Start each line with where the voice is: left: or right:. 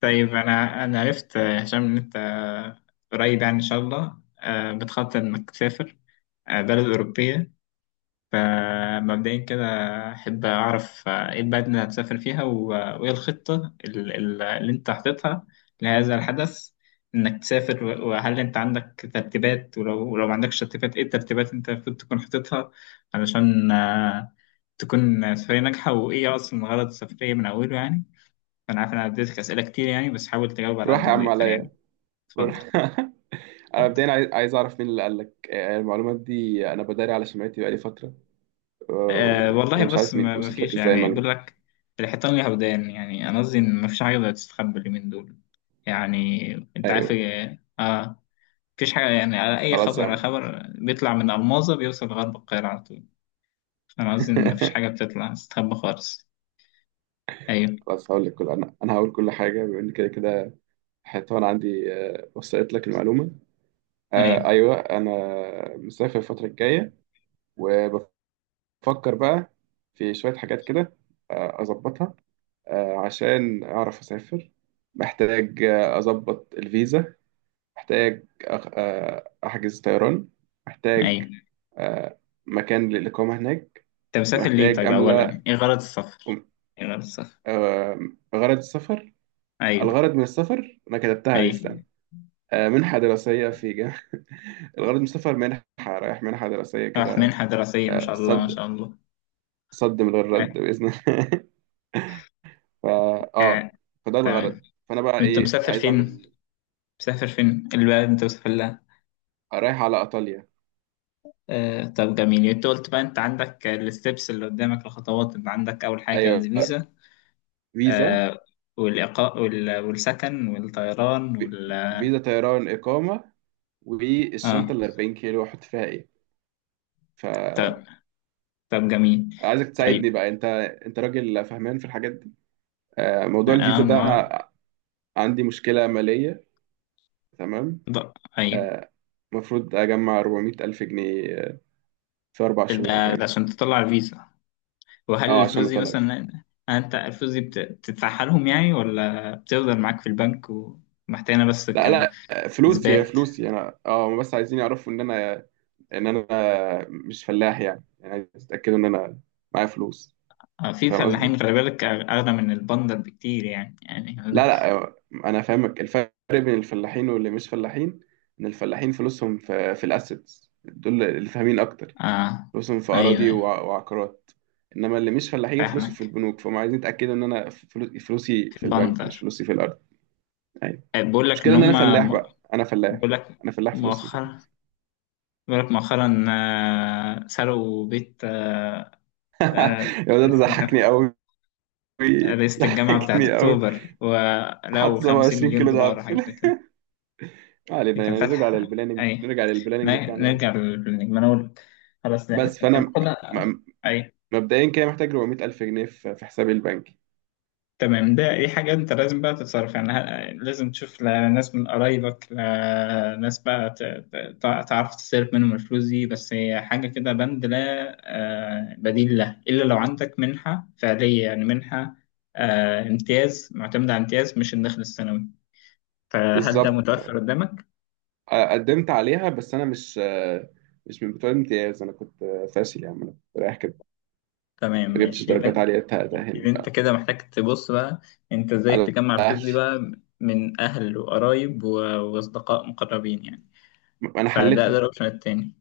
left: طيب أنا عرفت يا هشام إن أنت قريب يعني إن شاء الله، بتخطط إنك تسافر بلد أوروبية. فمبدئيا كده أحب أعرف إيه البلد اللي هتسافر فيها وإيه الخطة اللي أنت حاططها لهذا الحدث، إنك تسافر، وهل أنت عندك ترتيبات؟ ولو ما عندكش ترتيبات، إيه الترتيبات اللي أنت المفروض تكون حاططها علشان تكون سفرية ناجحة؟ وإيه أصلا غرض السفرية من أوله يعني؟ انا عارف إن انا اديتك اسئله كتير يعني، بس حاول تجاوب على
right: روح
left: قد
right: يا
left: ما
right: عم
left: تقدر يعني.
right: عليا
left: اتفضل.
right: روح. انا
left: اتفضل.
right: مبدئيا عايز اعرف مين اللي قال لك المعلومات دي. انا بداري على سمعتي بقالي فتره،
left: أه والله
right: وانا مش
left: بص،
right: عارف مين
left: ما
right: وصلت لك
left: فيش
right: ازاي
left: يعني،
right: المعلومه.
left: بقول لك الحيطان ليها ودان. يعني انا قصدي ان ما فيش حاجه تقدر تستخبى اليومين دول. يعني انت عارف،
right: ايوه،
left: مفيش حاجه يعني. على اي
right: خلاص يا
left: خبر، على
right: عم.
left: خبر بيطلع من الماظه بيوصل لغرب القاهره على طول. فانا قصدي ان ما فيش حاجه بتطلع تستخبى خالص. ايوه.
right: خلاص هقول لك كل، انا هقول كل حاجه بما ان كده كده حيطان عندي. وصلت لك المعلومه.
left: ايوه.
right: ايوه، انا مسافر الفتره الجايه، وبفكر بقى في شويه حاجات كده اظبطها، عشان اعرف اسافر. محتاج اظبط الفيزا، محتاج أخ... آه، أحجز طيران، محتاج
left: ايوه،
right: آه، مكان للإقامة هناك،
left: انت مسافر ليه؟
right: ومحتاج
left: طيب اولا
right: أملأ
left: ايه غرض السفر؟ ايه غرض السفر؟
right: آه، غرض السفر.
left: ايوه.
right: الغرض من السفر أنا كتبتها دي،
left: ايوه.
right: استنى. منحة دراسية في جامعة. الغرض من السفر منحة، رايح منحة دراسية
left: راح
right: كده.
left: منحه دراسيه، ما شاء الله، ما
right: صد،
left: شاء الله.
right: صد من غير رد بإذن الله. فا آه
left: آه،
right: فده
left: تمام.
right: الغرض. فأنا بقى
left: انت
right: إيه
left: مسافر
right: عايز
left: فين؟
right: أعمل؟
left: مسافر فين البلد انت مسافر لها؟
right: رايح على إيطاليا.
left: طب جميل. يعني انت قلت بقى، انت عندك الستبس اللي قدامك، الخطوات. انت عندك اول حاجه
right: أيوه،
left: الفيزا،
right: فيزا،
left: آه، والاقاء والسكن والطيران وال-
right: فيزا طيران إقامة، والشنطه
left: اه.
right: ال 40 كيلو احط فيها ايه؟
left: طب.
right: فعايزك
left: طب جميل.
right: تساعدني
left: طيب.
right: بقى انت، انت راجل فهمان في الحاجات دي. موضوع الفيزا
left: اه.
right: ده،
left: ما
right: عندي مشكله ماليه. تمام،
left: ده. ايوه.
right: آه، المفروض اجمع 400 الف جنيه في اربع شهور او
left: ده
right: حاجه.
left: عشان تطلع الفيزا؟ وهل
right: اه،
left: الفلوس
right: عشان
left: دي
right: اطلع.
left: مثلا، انت الفلوس دي بتدفعها لهم يعني ولا بتفضل معاك في البنك ومحتاجها بس
right: لا لا، فلوسي
left: كاثبات؟
right: فلوسي انا. اه، هم بس عايزين يعرفوا ان انا، ان انا مش فلاح يعني. يعني عايز يتاكدوا ان انا معايا فلوس.
left: في
right: فاهم قصدي؟
left: فلاحين خلي بالك أغلى من البندر بكتير يعني، يعني.
right: لا لا، انا فاهمك الفرق بين الفلاحين واللي مش فلاحين. ان الفلاحين فلوسهم في الاسيتس دول اللي فاهمين اكتر.
left: آه.
right: فلوسهم في اراضي
left: أيوه.
right: وعقارات. انما اللي مش فلاحين فلوسه في
left: فاهمك.
right: البنوك، فهم عايزين يتاكدوا ان انا فلوسي
left: في
right: في البنك، مش
left: البندر.
right: فلوسي في الارض. ايوه.
left: بقول لك إن
right: المشكله ان انا فلاح بقى، انا فلاح.
left: بقول لك
right: انا فلاح فلوسي في...
left: مؤخرا مؤخرا سرقوا بيت، آه،
right: يا ده
left: رئيس
right: ضحكني
left: الجامعة
right: قوي.
left: رئيسة الجامعة بتاعت
right: ضحكني قوي.
left: أكتوبر
right: حط
left: ولقوا
right: 27 كيلو
left: 50 مليون
right: دهب
left: دولار
right: في
left: حاجة
right: ال-.
left: زي كده.
right: ما علينا
left: كان
right: يعني، نرجع
left: فاتح.
right: للبلاننج،
left: أي.
right: نرجع للبلاننج بتاعنا يا عم.
left: نرجع للنجم أنا أقول. خلاص ده
right: بس
left: كان،
right: فانا
left: كنا. أي.
right: مبدئيا كده محتاج 400 ألف جنيه في حسابي البنكي.
left: تمام. ده دي حاجة أنت لازم بقى تتصرف يعني. لازم تشوف ناس من قرايبك، ناس بقى تعرف تصرف منهم الفلوس دي. بس هي حاجة كده بند لا بديل له، إلا لو عندك منحة فعلية، يعني منحة امتياز، معتمدة على امتياز مش الدخل السنوي. فهل ده
right: بالظبط.
left: متوفر قدامك؟
right: قدمت عليها بس أنا مش، مش من بتوع الامتياز. أنا كنت فاشل يا عم، أنا كنت رايح كده،
left: تمام،
right: ما جبتش
left: ماشي. يبقى
right: درجات
left: أنت،
right: عالية
left: يبقى
right: تأهلني
left: أنت كده محتاج تبص بقى أنت إزاي
right: على
left: تجمع الفلوس دي
right: أهلي.
left: بقى، من أهل وقرايب وأصدقاء مقربين يعني.
right: أنا
left: فده ده
right: حلتها،
left: الاوبشن التاني.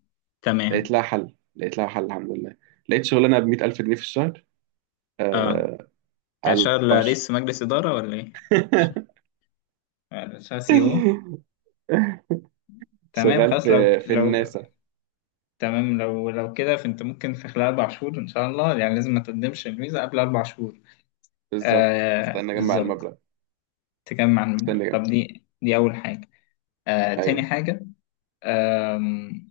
right: لقيت
left: تمام.
right: لها حل، لقيت لها حل الحمد لله. لقيت شغلانة ب 100 ألف جنيه في الشهر،
left: اه،
right: آه،
left: انت
right: على
left: هتشتغل
right: الأربع شهور.
left: رئيس مجلس اداره ولا ايه؟ هتشتغل سي او؟ تمام.
right: شغال
left: خلاص. لو
right: في
left: لو
right: الناسا.
left: تمام. لو كده فانت ممكن في خلال اربع شهور ان شاء الله يعني. لازم ما تقدمش الفيزا قبل اربع شهور.
right: بالظبط،
left: آه،
right: استنى أجمع
left: بالظبط.
right: المبلغ،
left: تجمع المبلغ،
right: استنى أجمع.
left: طب دي اول حاجه. آه، تاني
right: أيوه،
left: حاجه. آم،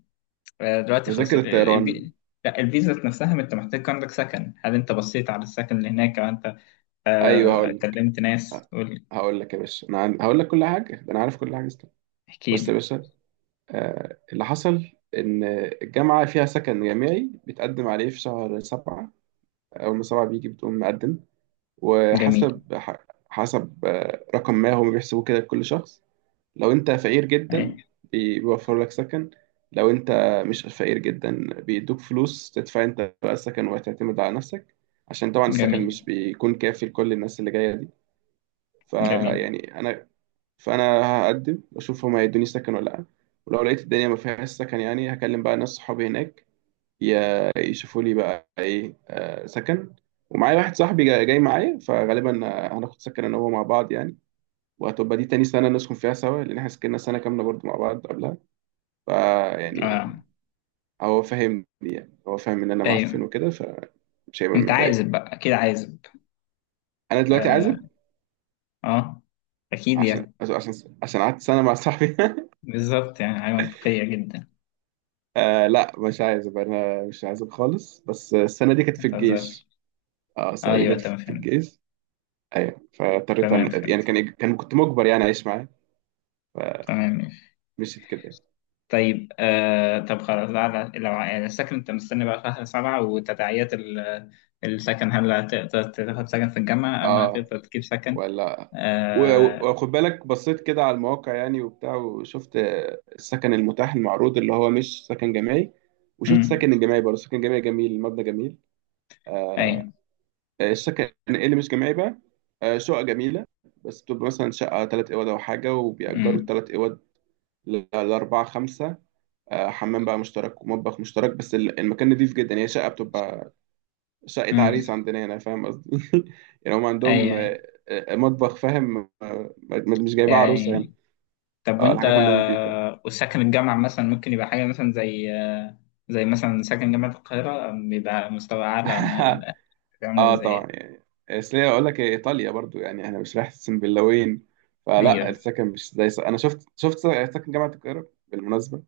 left: آه، دلوقتي خلاص
right: تذاكر الطيران.
left: لا، الفيزا نفسها. ما انت محتاج، عندك سكن؟ هل انت بصيت على السكن اللي هناك او انت
right: أيوه
left: آه
right: هقول،
left: كلمت ناس؟
right: ه-
left: قول لي،
right: هقول لك يا باشا. انا هقول لك كل حاجه، ده انا عارف كل حاجه، استنى.
left: احكي
right: بص يا
left: لي.
right: باشا، آه اللي حصل ان الجامعه فيها سكن جامعي بيتقدم عليه في شهر سبعة. اول ما سبعة بيجي، بتقوم مقدم،
left: جميل.
right: وحسب حسب رقم ما هم بيحسبوه كده لكل شخص. لو انت فقير جدا،
left: أي.
right: بيوفروا لك سكن. لو انت مش فقير جدا، بيدوك فلوس تدفع انت بقى السكن وتعتمد على نفسك، عشان طبعا السكن
left: جميل.
right: مش بيكون كافي لكل الناس اللي جايه دي.
left: جميل.
right: فيعني انا، فانا هقدم واشوف هما هيدوني سكن ولا لا. ولو لقيت الدنيا ما فيهاش سكن يعني، هكلم بقى ناس صحابي هناك يشوفوا لي بقى ايه سكن. ومعايا واحد صاحبي جاي معايا، فغالبا هناخد سكن انا وهو مع بعض يعني. وهتبقى دي تاني سنة نسكن فيها سوا، لأن احنا سكننا سنة كاملة برضو مع بعض قبلها. فيعني
left: آه.
right: هو فاهمني، يعني هو فاهم إن أنا
left: ايوه،
right: معفن وكده، فمش هيبقى
left: انت
right: متضايق.
left: عازب بقى، اكيد عازب.
right: أنا دلوقتي
left: اه.
right: عازب
left: آه. اكيد
right: عشان،
left: يعني.
right: عشان قعدت سنة مع صاحبي.
left: بالظبط، يعني حاجه منطقيه جدا.
right: آه لا مش عايز ابقى، انا مش عايز خالص، بس السنه دي كانت
left: ما
right: في
left: تهزرش.
right: الجيش. اه السنه دي
left: ايوه،
right: كانت
left: تمام،
right: في
left: فهمت.
right: الجيش. ايوه، فاضطريت
left: تمام،
right: يعني
left: فهمت.
right: كان كنت مجبر يعني اعيش معاه.
left: تمام، ماشي.
right: مشيت كده يعني.
left: طيب، آه، طب خلاص، على لو على السكن انت مستني بقى شهر سبعة، وتداعيات السكن، هل هتقدر تاخد سكن في الجامعة أم
right: اه،
left: هتقدر تجيب سكن
right: ولا
left: آه؟
right: وخد بالك، بصيت كده على المواقع يعني وبتاع، وشفت السكن المتاح المعروض اللي هو مش سكن جامعي، وشفت
left: أمم.
right: سكن الجامعي برضه. سكن جامعي جميل، المبنى جميل.
left: أي.
right: السكن إيه اللي مش جامعي بقى، شقق جميلة. بس بتبقى مثلا شقة تلات أوض أو حاجة، وبيأجروا
left: أمم.
right: التلات أوض لأربعة خمسة. حمام بقى مشترك ومطبخ مشترك، بس المكان نضيف جدا. هي شقة بتبقى شقة
left: أمم.
right: عريس عندنا هنا، فاهم قصدي؟ يعني هم
left: أي.
right: عندهم
left: أي.
right: مطبخ، فاهم؟ مش جايبها عروسة
left: يعني،
right: يعني.
left: طب
right: اه
left: وانت
right: الحاجات عندهم نضيفة.
left: وساكن الجامعة مثلا، ممكن يبقى حاجة مثلا زي، زي مثلا ساكن جامعة القاهرة بيبقى مستوى أعلى مع عامل
right: اه طبعا
left: ازاي؟
right: يعني، اصل هي اقول لك، هي ايطاليا برضو، يعني احنا مش رايح سنبلاوين. فلا،
left: أيوه.
right: السكن مش زي انا شفت، شفت سكن جامعة القاهرة بالمناسبة.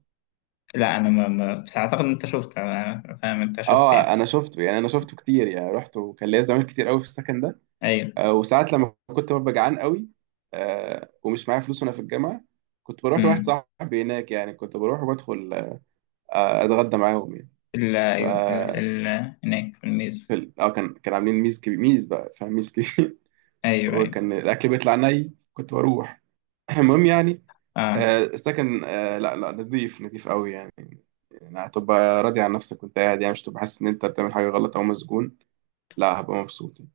left: لا، أنا بس أعتقد إن أنت شفت، أنا فاهم أنت شفت يعني.
right: اه انا شفته يعني، انا شفته كتير يعني، رحت وكان ليا زمان كتير قوي في السكن ده.
left: أيوه.
right: وساعات لما كنت ببقى جعان قوي، ومش معايا فلوس وانا في الجامعه، كنت بروح لواحد
left: أمم.
right: صاحبي هناك يعني، كنت بروح وبدخل اتغدى معاهم يعني.
left: في ال-
right: ف
left: أيوه، في ال- في ال- هناك في
right: في
left: الميز.
right: ال-، اه كان عاملين ميز كبير، ميز بقى فاهم، ميز كبير.
left: أيوه. أيوه.
right: وكان الاكل بيطلع ني، كنت بروح. المهم يعني،
left: أه.
right: السكن لا لا، نظيف نظيف قوي يعني. يعني هتبقى راضي عن نفسك وانت قاعد، يعني مش هتبقى حاسس ان انت بتعمل حاجه غلط او مسجون. لا هبقى مبسوط يعني.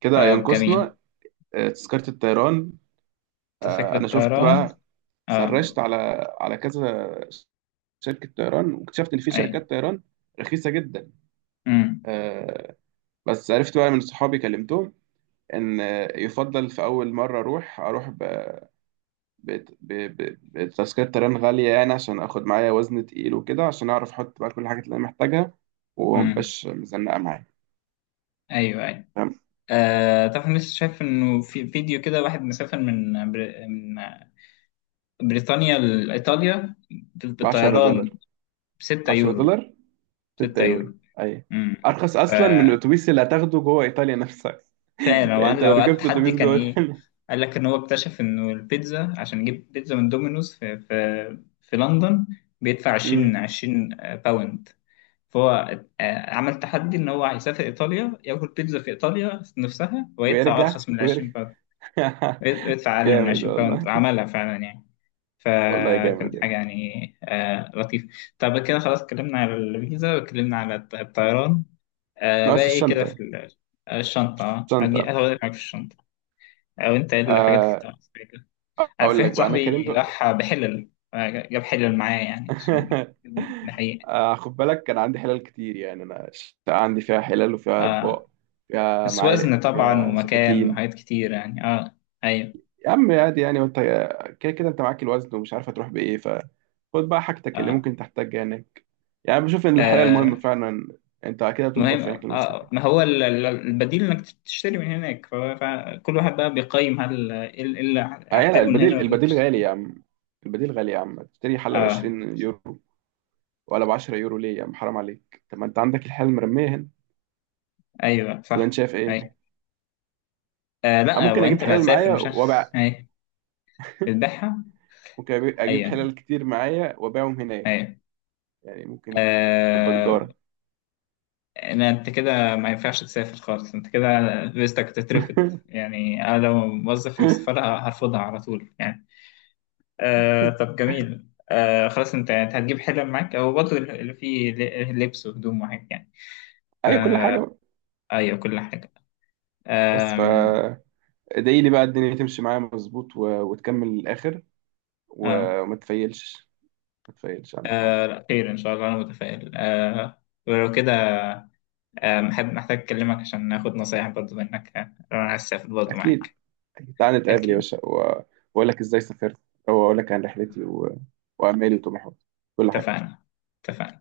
right: كده
left: طب جميل.
right: ينقصنا تذكره الطيران.
left: أنت فاكر
right: انا شفت
left: الطيران؟
right: بقى،
left: أه.
right: سرشت على، على كذا شركة طيران، واكتشفت إن في
left: أيوه.
right: شركات طيران رخيصة جدا.
left: أمم.
right: آه، بس عرفت بقى من صحابي كلمتهم إن يفضل في أول مرة أروح، أروح بتذكرة طيران غالية، يعني عشان آخد معايا وزن تقيل وكده، عشان أعرف أحط بقى كل الحاجات اللي أنا محتاجها
left: أمم.
right: ومبقاش مزنقة معايا،
left: أيوه. أيوه.
right: فاهم؟
left: آه طبعا، لسه شايف إنه في فيديو كده واحد مسافر من، من بريطانيا لإيطاليا
right: ب 10
left: بالطيران
right: دولار
left: بستة
right: 10
left: يورو.
right: دولار 6
left: ستة
right: يورو.
left: يورو.
right: أي،
left: امم،
right: أرخص
left: ف-
right: أصلا من الأتوبيس اللي هتاخده جوه إيطاليا نفسها.
left: فعلا.
right: يعني
left: وقال
right: أنت لو
left: لو قعدت
right: ركبت
left: حد
right: أتوبيس
left: كان
right: جوه
left: ايه.
right: إيطاليا.
left: قال لك ان هو اكتشف انه البيتزا، عشان يجيب بيتزا من دومينوز في لندن بيدفع 20
right: مم.
left: 20 باوند. فهو عمل تحدي ان هو هيسافر ايطاليا، ياكل بيتزا في ايطاليا نفسها ويدفع
right: ويرجع
left: ارخص من 20
right: ويرجع.
left: باوند. ويدفع اقل من
right: جامد
left: 20 باوند.
right: والله.
left: عملها فعلا يعني.
right: والله
left: فكانت
right: جامد
left: حاجة
right: يعني.
left: يعني لطيفة. طب كده خلاص، اتكلمنا على الفيزا، واتكلمنا على الطيران. آه، بقى
right: ناقص
left: ايه كده
right: الشنطة.
left: في الشنطة. هدي
right: الشنطة،
left: هقول لك حاجة في الشنطة، أو أنت ايه الحاجات اللي كنت
right: آه،
left: محتاجها كده. في
right: أقول لك
left: واحد
right: بقى، أنا
left: صاحبي
right: كلمته.
left: راح بحلل، جاب حلل معاه يعني عشان يظبط الحقيقة.
right: خد بالك كان عندي حلال كتير يعني، أنا الشقة عندي فيها حلال وفيها
left: آه،
right: أطباق، فيها
left: بس
right: معالق
left: وزن طبعا
right: وفيها
left: ومكان
right: سكاكين.
left: وحاجات كتير يعني، اه. أيوه.
right: يا عم عادي يعني، وأنت كده كده أنت معاك الوزن ومش عارف هتروح بإيه، فخد بقى حاجتك اللي
left: آه,
right: ممكن تحتاجها هناك. يعني بشوف إن الحلال مهم
left: آه.
right: فعلا. أنت كده
left: ما
right: بتطبخ
left: هي
right: هناك لنفسك.
left: ما هو البديل انك تشتري من هناك، فكل واحد بقى بيقيم هل ايه اللي، إيه اللي
right: آه لا،
left: هحتاجه من هنا
right: البديل،
left: ولا
right: البديل غالي يا
left: هيشتري.
right: عم. البديل غالي يا عم، تشتري حلة ب
left: اه.
right: 20 يورو ولا ب 10 يورو، ليه يا عم حرام عليك؟ طب ما انت عندك الحلة المرمية هنا،
left: ايوه
right: ولا انت
left: صح.
right: شايف
left: ايوه.
right: ايه؟
left: آه
right: آه
left: لا،
right: ممكن اجيب
left: وانت اللي
right: حلل
left: هتسافر
right: معايا
left: مش انا
right: وابيع.
left: ايوه. بتبيعها.
right: ممكن اجيب
left: ايوه.
right: حلل كتير معايا وابيعهم هناك،
left: ايوه.
right: يعني ممكن تبقى
left: آه
right: تجارة.
left: لا، انت كده. ما ينفعش تسافر خالص، انت كده فيزتك تترفض يعني. انا لو موظف في السفاره هرفضها على طول يعني. آه، طب جميل. آه خلاص، انت هتجيب حلم معاك او برضه اللي فيه لبس وهدوم وحاجات يعني.
right: اي، كل حاجة
left: فا-
right: بقى.
left: أيوة، كل حاجة.
right: بس ف
left: آم،
right: ادعي لي بقى الدنيا تمشي معايا مظبوط وتكمل للاخر،
left: آه.
right: وما تفيلش، ما تفيلش اهم حاجة.
left: لا، خير إن شاء الله، أنا متفائل. آه ولو كده محب محتاج أكلمك عشان ناخد نصايح برضو منك. أنا عايز أسافر برضو
right: اكيد،
left: معاك.
right: تعالى نتقابل يا
left: أكيد.
right: باشا واقول لك ازاي سافرت، واقول لك عن رحلتي وامالي وطموحاتي، كل حاجه.
left: اتفقنا. اتفقنا.